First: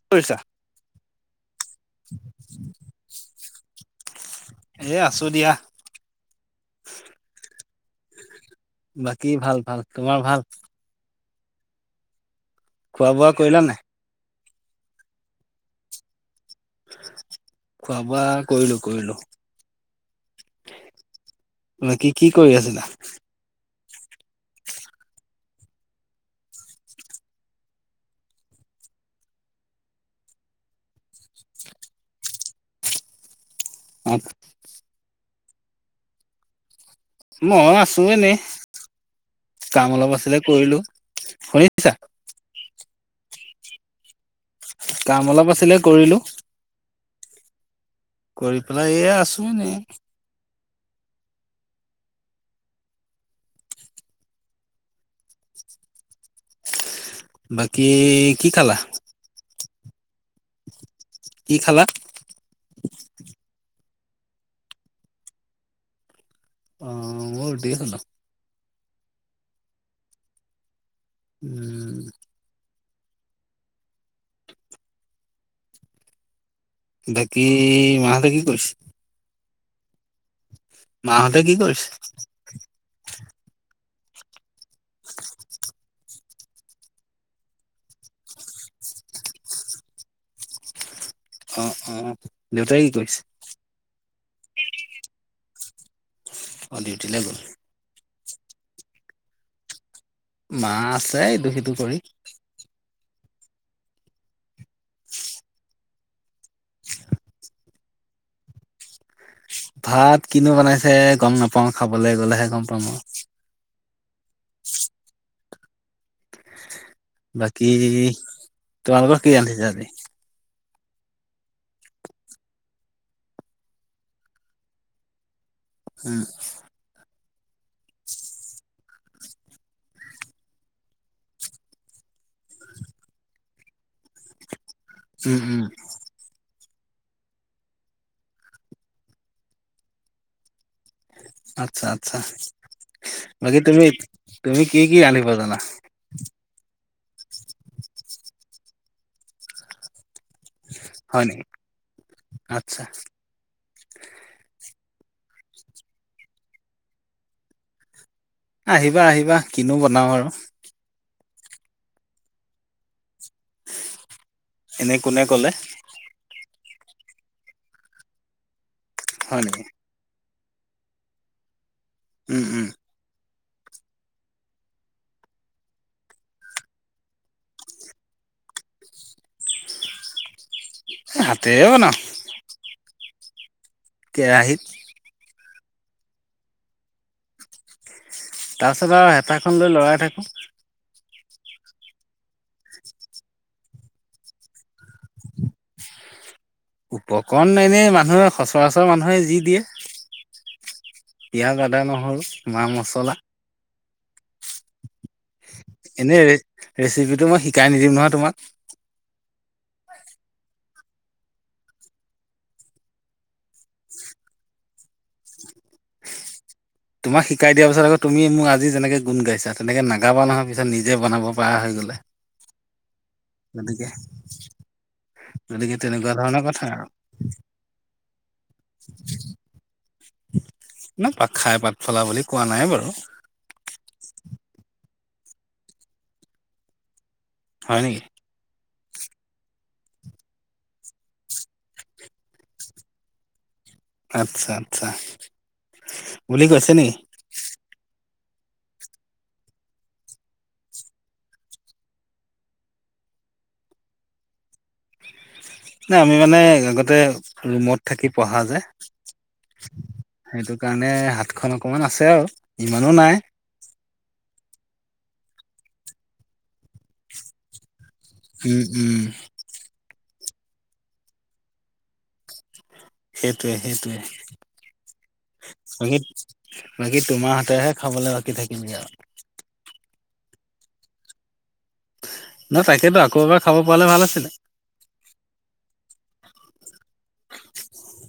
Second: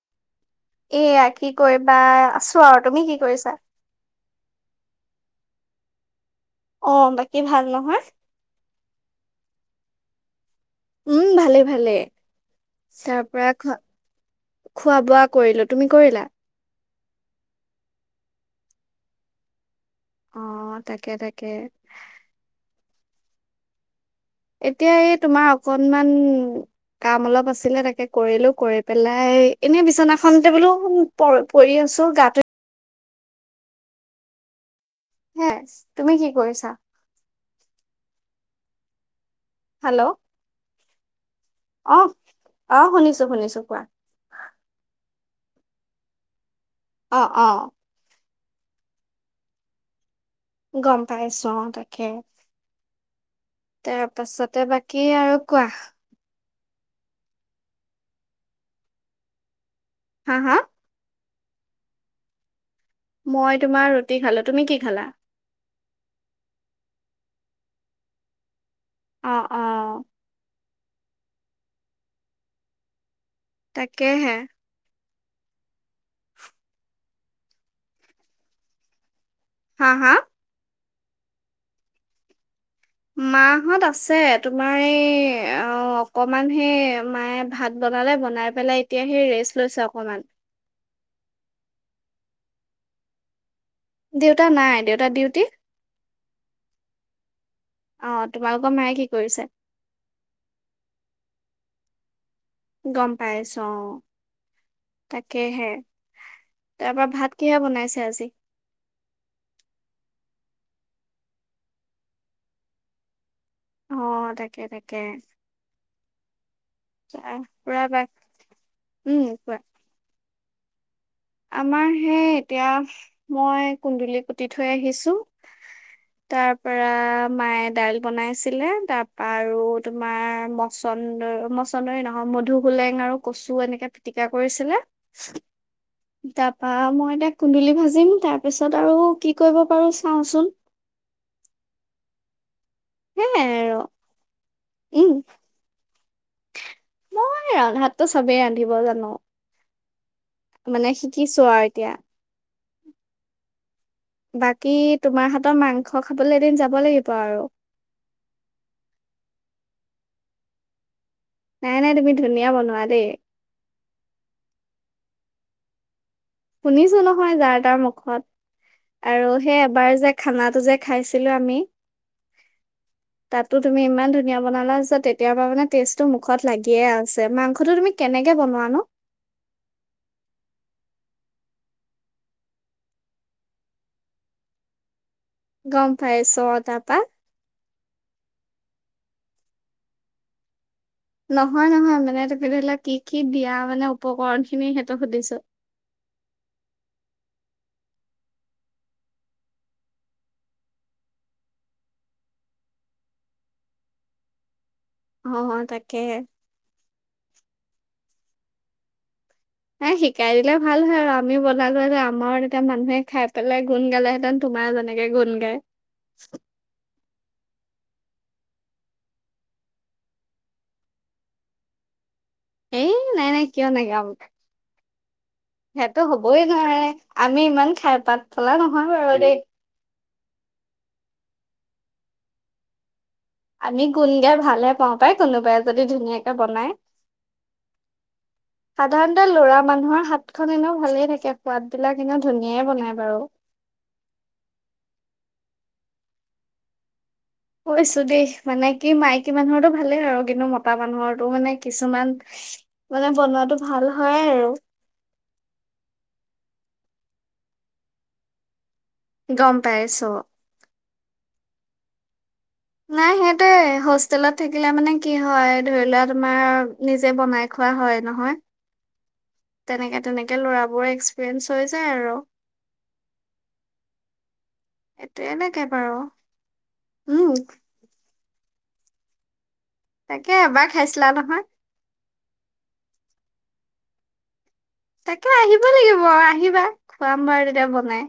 কি কৰিছা? এইয়া কি কৰিবা, আছো আৰু, তুমি কি কৰিছা? এ, আছো দিয়া। অ, বাকী ভাল নহয়। বাকী ভাল ভাল। তোমাৰ ভাল? উম, ভালে, ভালে। খোৱা তাৰ বোৱা পৰা কৰিলা নাই? খোৱা বোৱা কৰিলো, তুমি কৰিলা? খোৱা, বোৱা কৰিলো, কৰিলো। অ তাকে তাকে বাকী কি কৰি আছিলা? এতিয়া, এই তোমাৰ অকনমান কাম অলপ আছিলে, তাকে কৰিলো, কৰি পেলাই এনে বিচনাখনতে বোলো পৰি আছো, গাটো আ হে, তুমি কি কৰিছা? মইও আছোঁ এনে কাম হেল্ল' অলপ আছিলে, কৰিলো শুনিছা? অ অ, শুনিছো, শুনিছো কোৱা, কাম অলপ আছিলে, কৰিলো অ, অ। কৰি পেলাই, এয়ে আছোঁ এনে। গম পাইছো, অ, তাকে তাৰ পাছতে, বাকী আৰু কোৱা। বাকী কি খালা? হা, হা কি খালা? ৰুতি খালো, তুমি কি খালা? মোৰ ধেৰ খানা অ, অ। উম। তাকেহে বাকী মা হতে কি কৰিছে? হা হা মাহঁতে কি কৰিছে মাহত আছে তোমাৰ এই অ অকমান সেই মায়ে ভাত বনালে বনাই পেলাই এতিয়া সেই ৰেষ্ট লৈছে অকমান অ অ দেউতাই কি কৈছে দেউতা নাই দেউতা ডিউটি অ ডিউটি যে গ'ল অ তোমালোকৰ মায়ে কি কৰিছে? মা আছে দু সিটো কৰি গম পাইছো অ তাকেহে তাৰ পৰা ভাত কিহে বনাইছে আজি ভাত কিনো বনাইছে গম নাপাওঁ খাবলৈ গলেহে গম পাওঁ আৰু অ তাকে তাকে তাৰ বাকী পুৰা বা তোমালোক উম কি কোৱা ৰান্ধিছে আজি আমাৰ হেই এতিয়া মই কুন্দুলি কুতি থৈ আহিছো উম, তাৰ পৰা মায়ে দাইল বনাইছিলে তাৰ পৰা আৰু তোমাৰ মচন্দৰ মছন্দৰ নহয় মধু হোলেং আৰু কচু এনেকে পিটিকা কৰিছিলে উম উম তাৰাপা মই এতিয়া কুন্দুলি ভাজিম তাৰপিছত আৰু কি কৰিব পাৰো চাওঁচোন আচ্ছা আচ্ছা সেয়াই বাকী আৰু তুমি কি কি উম ৰান্ধিব জানা বুজি পোৱা নাই মই ৰন্ধাতটো চবেই ৰান্ধিব জানো। মানে হয় শিকিছো নেকি? আৰু এতিয়া আচ্ছা, বাকী তোমাৰ হাতৰ মাংস খাবলৈ এদিন যাব লাগিব আৰু। আহিবা আহিবা কিনো বনাও আৰু। নাই নাই তুমি ধুনিয়া বনোৱা দেই। এনে কোনে ক'লে। শুনিছো নহয় যাৰ তাৰ মুখত। আৰু হয় নেকি? সেই এবাৰ যে খানাটো যে খাইছিলো আমি, উম উম তাতো তুমি ইমান ধুনীয়া বনালা, তেতিয়াৰ পৰা মানে টেষ্টটো মুখত লাগিয়ে আছে মাংসটো তুমি কেনেকে বনোৱা নো? হাতেৰে বনাও কেৰাহিত গম পাই চো অঁ তাৰপা তাৰপিছত আৰু হেতাখন লৈ লৰাই থাকো। নহয় নহয় মানে তুমি ধৰি লোৱা কি কি দিয়া মানে উপকৰণ খিনি সেইটো সুধিছো। উপকৰণ এনে মানুহে সচৰাচৰ মানুহে যি দিয়ে। পিঁয়াজ আদা নহৰু মা মচলা। অ অ তাকে এনেই ৰে ৰেচিপিটো মই শিকাই নিদিম নহয়- তোমাক। হে শিকাই দিলে ভাল হয় আৰু আমিও বনালোঁহেঁতেন। আমাৰো তেতিয়া মানুহে খাই পেলাই গুণ গালেহেঁতেন, তোমাৰ যেনেকে গুণ গায়। তোমাক শিকাই দিয়াৰ পিছত আকৌ, তুমি মোক আজি যেনেকে গুণ গাইছা, তেনেকে নাগাবা নহয় পিছত, নিজে বনাব পৰা হৈ গ'লে। ই নাই নাই, কিয় গতিকে নেগাম। গতিকে সেইটো তেনেকুৱা ধৰণৰ হ'বই কথা আৰু নোৱাৰে। আমি ইমান খাই পাত ফলা নহয় বাৰু দেই। না পাত খাই পাত ফলা বুলি কোৱা নাই বাৰু। আমি গুণ গাই ভালহে পাওঁ পাই কোনোবাই যদি ধুনীয়াকে বনাই। হয় নেকি? সাধাৰণতে ল'ৰা মানুহৰ হাতখন এনেও ভালেই থাকে। সোৱাদবিলাক এনেও ধুনীয়াই বনাই বাৰু। আচ্ছা আচ্ছা। বুলি কৈছে নেকি? কৈছো দেই মানে কি মাইকী মানুহৰটো ভালেই হয় আৰু। কিন্তু মতা মানুহৰটো মানে কিছুমান, মানে বনোৱাটো ভাল হয় আৰু। না আমি মানে আগতে ৰুমত থাকি পঢ়া যে। গম পাইছোঁ। খন অকনমান আছে আৰু। নাই সেইটোৱে হোষ্টেলত- থাকিলে মানে কি হয়, ধৰি লোৱা তোমাৰ, নিজে বনাই খোৱা হয়। নহয়, উম উম তেনেকে- তেনেকে ল'ৰাবোৰৰ এক্সপ্ৰিৰিয়েন্স হৈ যায় আৰু। সেইটোৱে এইটোয়ে সেইটোৱে। লাগে বাৰু বাকী, বাকী উম তোমাৰ হাতেৰে হে খাবলৈ- কি থাকিলগে আৰু। তাকে এবাৰ খাইছিলা নহয়। ন তাকেতো আকৌ এবাৰ খাব পালে ভাল আছিলে। তাকে আহিব লাগিব, আহিবা। খুৱাম বাৰু তেতিয়া বনাই।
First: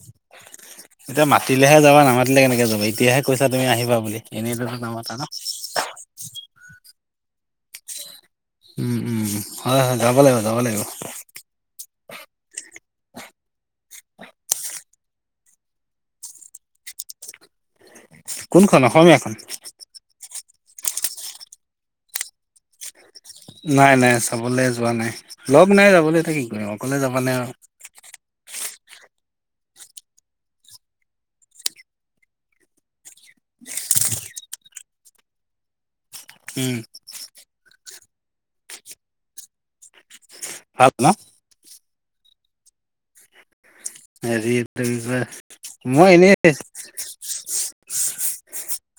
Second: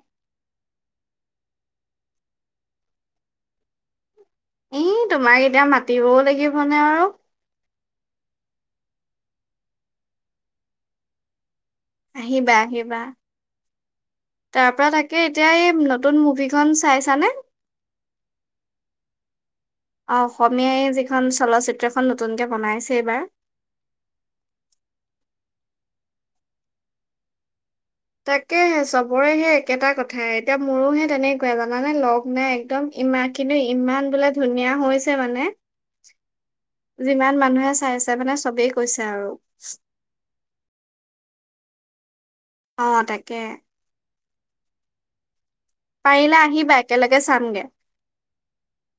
এতিয়া মাতিলেহে যাবা। নামাতিলে কেনেকে যাবা, এতিয়াহে কৈছা তুমি আহিবা বুলি। এনেইতো এই নামাতা ন তোমাক এতিয়া মাতিবও লাগিবনে আৰু। উম উম। হয় হয়। যাব লাগিব, যাব লাগিব। আহিবা আহিবা। [unintelligible] তাৰ পৰা তাকে এতিয়া এই, নতুন মুভিখন চাইছানে? কোনখন, অসমীয়াখন? অসমীয়াই যিখন চলচ্চিত্ৰখন নতুনকে বনাইছে এইবাৰ। নাই নাই, চাবলৈ যোৱা নাই। ‌ লগ নাই যাবলৈ এতিয়া কি কৰিম, অকলে যাবা নে আৰু। তাকে সেই চবৰে সেই একেটা কথা, এতিয়া মোৰো সেই তেনেকুৱাই জানানে। লগ নাই একদম ইমা কিন্তু, ইমান বোলে ধুনীয়া হৈছে মানে। উম যিমান মানুহে চাইছে- চে মানে চবেই কৈছে আৰু। ভাল ন? অহ তাকে। হেৰি তেনেকুৱা- মই পাৰিলে এনেই, আহিবা একেলগে চামগে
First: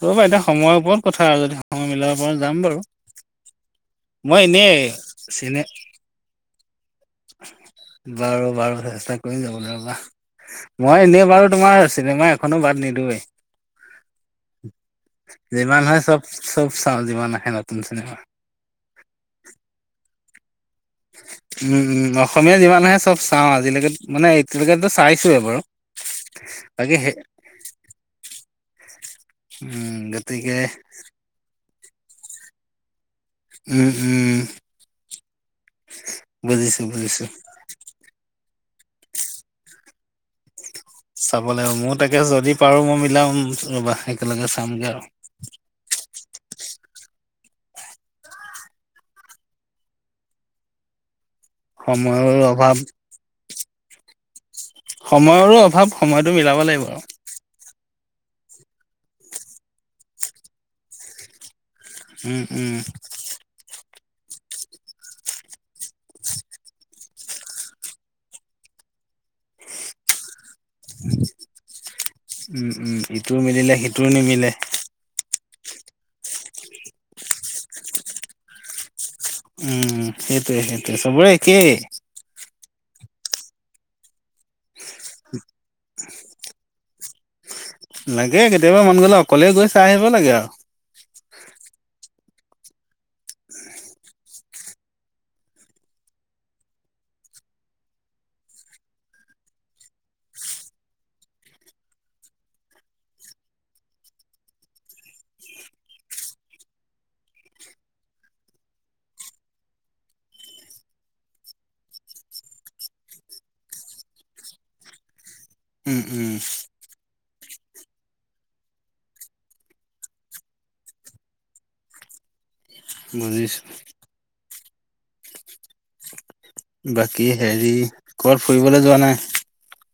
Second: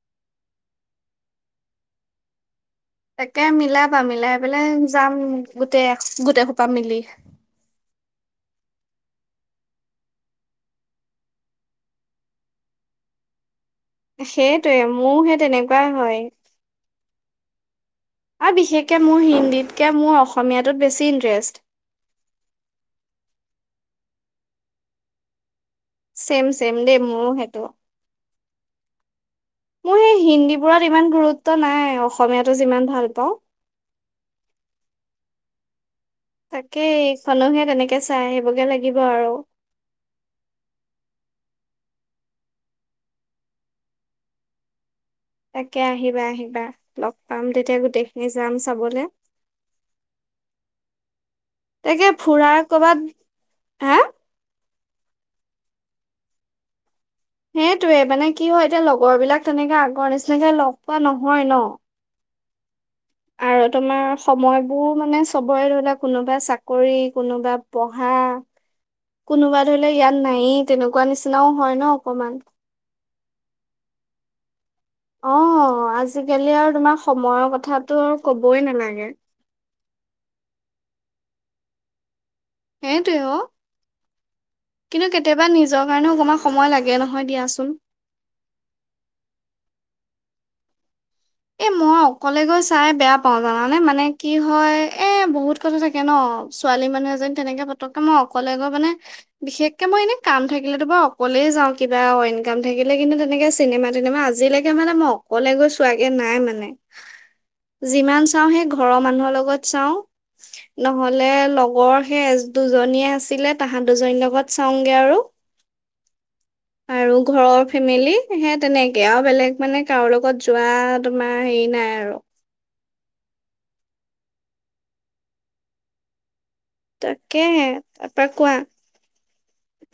ৰবা এতিয়া সময় ওপৰত। কথা যদি সময় মিলাব পাৰো যাম বাৰু। তাকে মিলাবা মিলাই মই পেলাই এনেই যাম চিনে গোটেই গোটেই সোপা। মিলি। বাৰু বাৰু চেষ্টা কৰিম যাবলৈ ৰবা। মই এনেই বাৰু তোমাৰ চিনেমা এখনো বাদ নিদোৱেই। সেইটোৱে মোৰহে তেনেকুৱাই হয়। তমছিলে [inaudible] আৰু বিশেষকে মোৰ হিন্দীতকে মোৰ অসমীয়াত।। উম উম অসমীয়া যিমান আহে চব চাওঁ আজিলৈকে মানে।। এতিয়ালৈকে টো চাইছোৱে বাৰু।। চেম চেম বাকী দেই সেই মোৰো সেইটো। [inaudible] মোৰ সেই গতিকে হিন্দী বোৰত ইমান গুৰুত্ব নাই। অসমীয়াতো যিমান ভাল পাওঁ। উম উম। বুজিছো তাকেই বুজিছো অকলেহে তেনেকে চাই আহিবগে লাগিব। লাগিব আৰু চাব লাগিব। মোৰ তাকে যদি পাৰো মই মিলাম ৰবা একেলগে চামগে আৰু তাকে আহিবা আহিবা লগ। পাম তেতিয়া গোটেইখিনি যাম চাবলে। তাকে সময়ৰো ফুৰা অভাৱ কৰ'বাত হা।। সময়ৰো অভাৱ সময়তো মিলাব লাগিব আৰু সেইটয়ে মানে কি হয় এতিয়া লগৰ বিলাক তেনেকে আগৰ নিচিনাকে লগ পোৱা নহয়। ন উম উম। আৰু তোমাৰ সময়বোৰ মানে চবৰে ধৰিলোৱা কোনোবা চাকৰি। কোনোবা পঢ়া, কোনোবা ধৰি লোৱা ইয়াত নায়েই। তেনেকুৱা নিচিনাও হয় ন অকমান। উম উম ইটো মিলিলে সিটো নিমিলে। যে। অ আজিকালি আৰু তোমাৰ সময়ৰ কথাতটো আৰু ক'বই নালাগে। উম সেইটোৱে সেইটোৱে সবৰে একে। সেই টোৱে অ। কিন্তু কেতিয়াবা নিজৰ কাৰণেও অকমান সময় লাগে নহ। হয় দিয়াচোন, লাগে কেতিয়াবা মন গ'লে অকলে গৈ চাই আহিব লাগে। আৰু এ মই অকলে গৈ চাই বেয়া পাওঁ। জানানে মানে কি হয় এ বহুত কথা থাকে ন? ছোৱালী মানুহ এজনী তেনেকে পতককে মই অকলে গৈ মানে বিশেষকে মই এনে কাম থাকিলেতো বাৰু অকলেই যাওঁ। কিবা ইনকাম থাকিলে কিন্তু তেনেকে চিনেমা তিনেমা আজিলৈকে মানে মই অকলে গৈ চোৱ।।। এ নাই মানে যিমান চাওঁ সেই ঘৰৰ মানুহৰ লগত চাওঁ। নহলে লগৰ সেই এ দুজনীয়ে আছিলে, তাহাঁত দুজনীৰ লগত চাওঁগে আৰু উম উম। আৰু ঘৰৰ ফেমিলি সে তেনেকে আৰু বেলেগ মানে কাৰো লগত যোৱা।। তোমাৰ হেৰি নাই আৰু। বুজিছো। বাকী তাকেহে হেৰি তাৰপৰা কৰত [unintelligible] কোৱা ফুৰিবলৈ যোৱা নাই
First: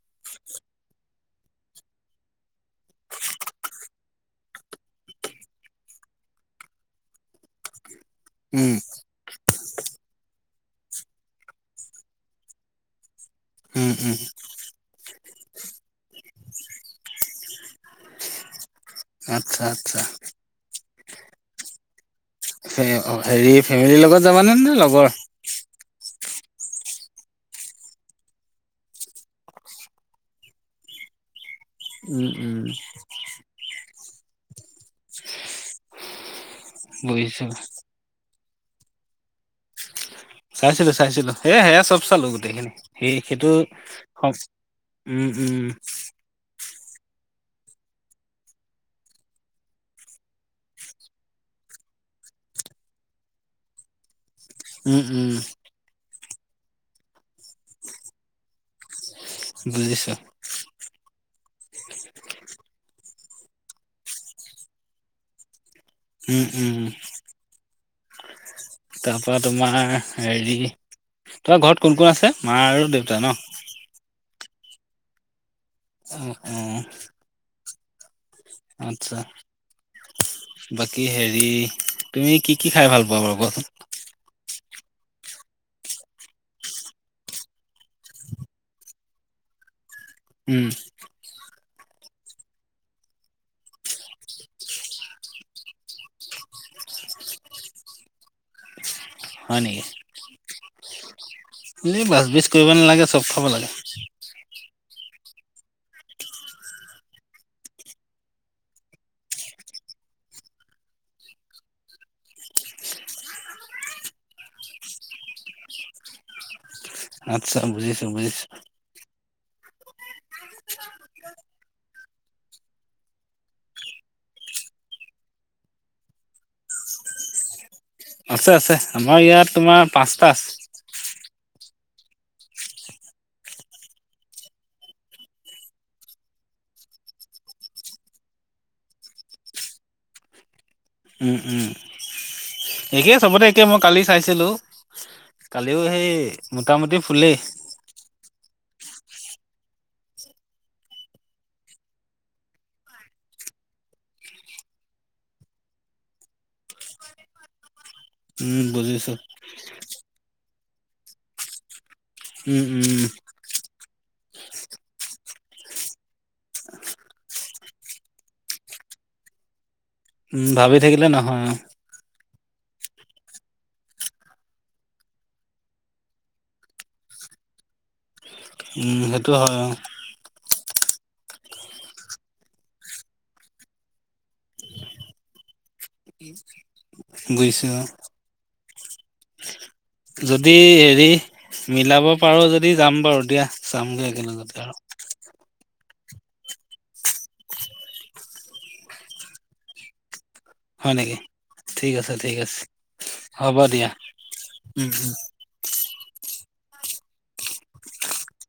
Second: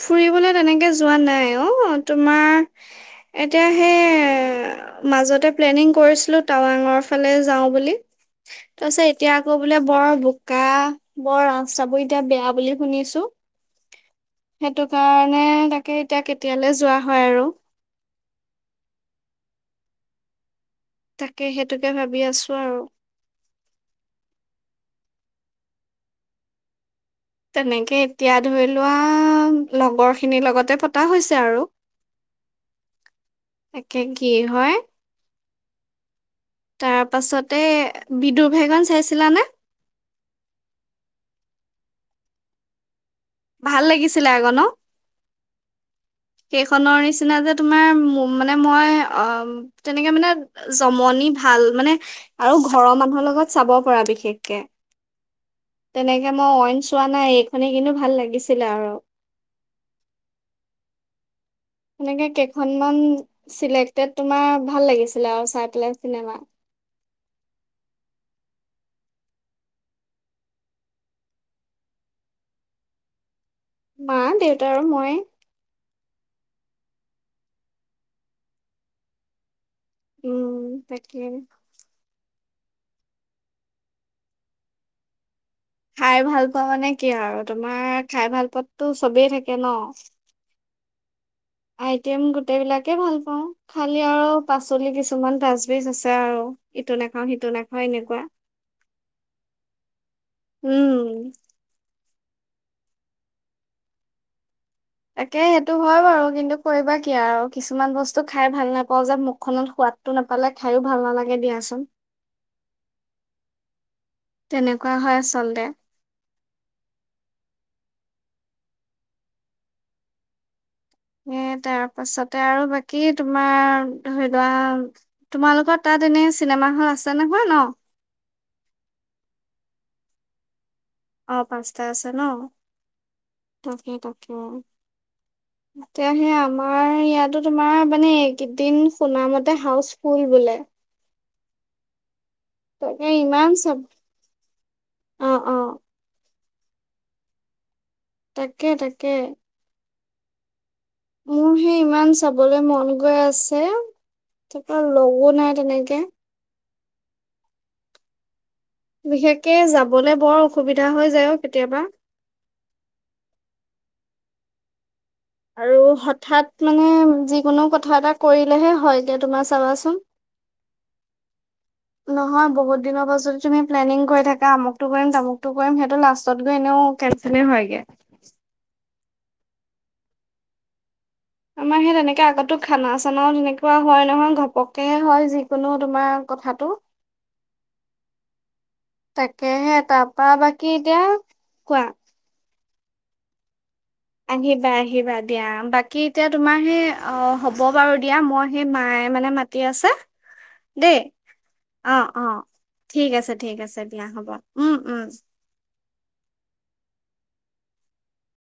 ফুৰিবলৈ তেনেকৈ যোৱা নাই অ তোমাৰ এতিয়া সেই মাজতে প্লেনিং কৰিছিলোঁ টাৱাঙৰ ফালে যাওঁ বুলি উম, তাৰপাছত এতিয়া ক' বোলে বৰ বোকা বৰ চাব এতিয়া বেয়া বুলি শুনিছো উম উম সেইটো কাৰণে তাকে এতিয়া কেতিয়ালৈ যোৱা হয় আৰু আচ্ছা আচ্ছা তাকে সেইটোকে ভাবি আছো আৰু হেৰি ফেমিলিৰ লগত যাবানে ন লগৰ তেনেকে এতিয়া ধৰি লোৱা লগৰ খিনিৰ লগতে পতা হৈছে আৰু উম, উম, একে কি হয় তাৰ বুজিছোঁ। পাছতে বিদু ভেগন চাইছিলা নে চাইছিলো চাইছিলো সে সেয়া চব চালো গোটেইখিনি সেই সেইটো ভাল লাগিছিলে আকৌ ন? উম উম সেইখনৰ নিচিনা যে তোমাৰ মানে মই অ তেনেকে মানে জমনি ভাল মানে আৰু ঘৰৰ মানুহৰ লগত চাব পৰা বিশেষ উম উম কে মই অইন চোৱা নাই এইখনে কিন্তু ভাল লাগিছিলে আৰু বুজিছো সনেকে কেইখনমান চিলেকটেড তোমাৰ ভাল লাগিছিলে আৰু চাই পেলাই চিনেমা উম উম উম তাৰ পৰা তোমাৰ হেৰি তোমাৰ ঘৰত কোন কোন আছে মা আৰু দেউতা ন মা দেউত- তা আৰু মই অহ অহ আচ্ছা উম বাকী তাকে হেৰি তুমি কি কি খাই ভাল পোৱা বাৰু কোৱাচোন? খাই ভাল পোৱা মানে কি আৰু তোমাৰ খাই ভাল পোৱাতো চবেই থাকে ন উম আইটেম গোটেইবিলাকে ভাল পাওঁ খালি আৰু পাচলি কিছুমান ডাচবিজ আছে আৰু ইটো নাখাও সিটো নাখাওঁ এনেকুৱা। হয় নেকি উম বাছ বিজ কৰিব নালাগে চব খাব লাগে। তাকে সেইটো হয় বাৰু কিন্তু কৰিবা কি আৰু কিছুমান বস্তু খাই ভাল নাপাওঁ যে মুখখনত সোৱাদটো নাপালে খাইয়ো ভাল নালাগে দিয়াচোন তেনেকুৱা হয় আচলতে। আচ্ছা বুজিছো বুজিছো এ তাৰ পাছতে আৰু বাকী তোমাৰ ধৰি লোৱা তোমালোকৰ তাত এনে চিনেমা হল আছে নহয় ন আছে আছে আমাৰ ইয়াত তোমাৰ পাঁচটা আছে অ পাঁচটা আছে ন তাক তাকে এয়া সেই আমাৰ ইয়াতো তোমাৰ মানে এই কেইদিন শুনামতে হাউচ ফুল বোলে। উম উম তাকে একেই চবতে ইমান একে মই চাব কালি চাইছিলো অ অ কালিও সেই মোটামুটি ফুুলেই তাকে তাকে মোৰ সেই ইমান চাবলৈ মন গৈ আছে তাপা লগো নাই তেনেকে উম বুজিছো বিশেষকে যাবলে বৰ অসু- সুবিধা হৈ যায়ও কেতিয়াবা। উম উম আৰু হঠাৎ মানে যিকোনো কথা এটা কৰিলেহে হয় এতি তোমাৰ চাবাচোন। উম ভাবি থাকিলে নহয় অ। নহয় বহুত দিনৰ পাছত যদি তুমি প্লেনিং কৰি থাকা আমুকটো কৰিম তামুকটো কৰিম সেইটো লাষ্টত গৈ এনেও কেনচেলে হয়গে। উম সেইটো হয় অ আমাৰ সেই তেনেকে আগতো খানা চানাও তেনেকুৱা হয় নহয় ঘপকেহে হয় যি- বুজিছো অ তাকেহে তাৰপা যদি বাকী এতিয়া হেৰি কোৱা মিলাব পাৰো যদি- দি যাম বাৰু দিয়া। চামগৈ একেলগতে আহিবা আৰু আহিবা দিয়া আৰাম- বাকী এতিয়া তোমাৰ সেই অ হ'ব বাৰু দিয়া মই সেই মায়ে মানে মাতি আছে হয় দেই নেকি ঠিক অ আছে, অ ঠিক আছে ঠিক আছে ঠিক আছে দিয়া হ'ব উম উম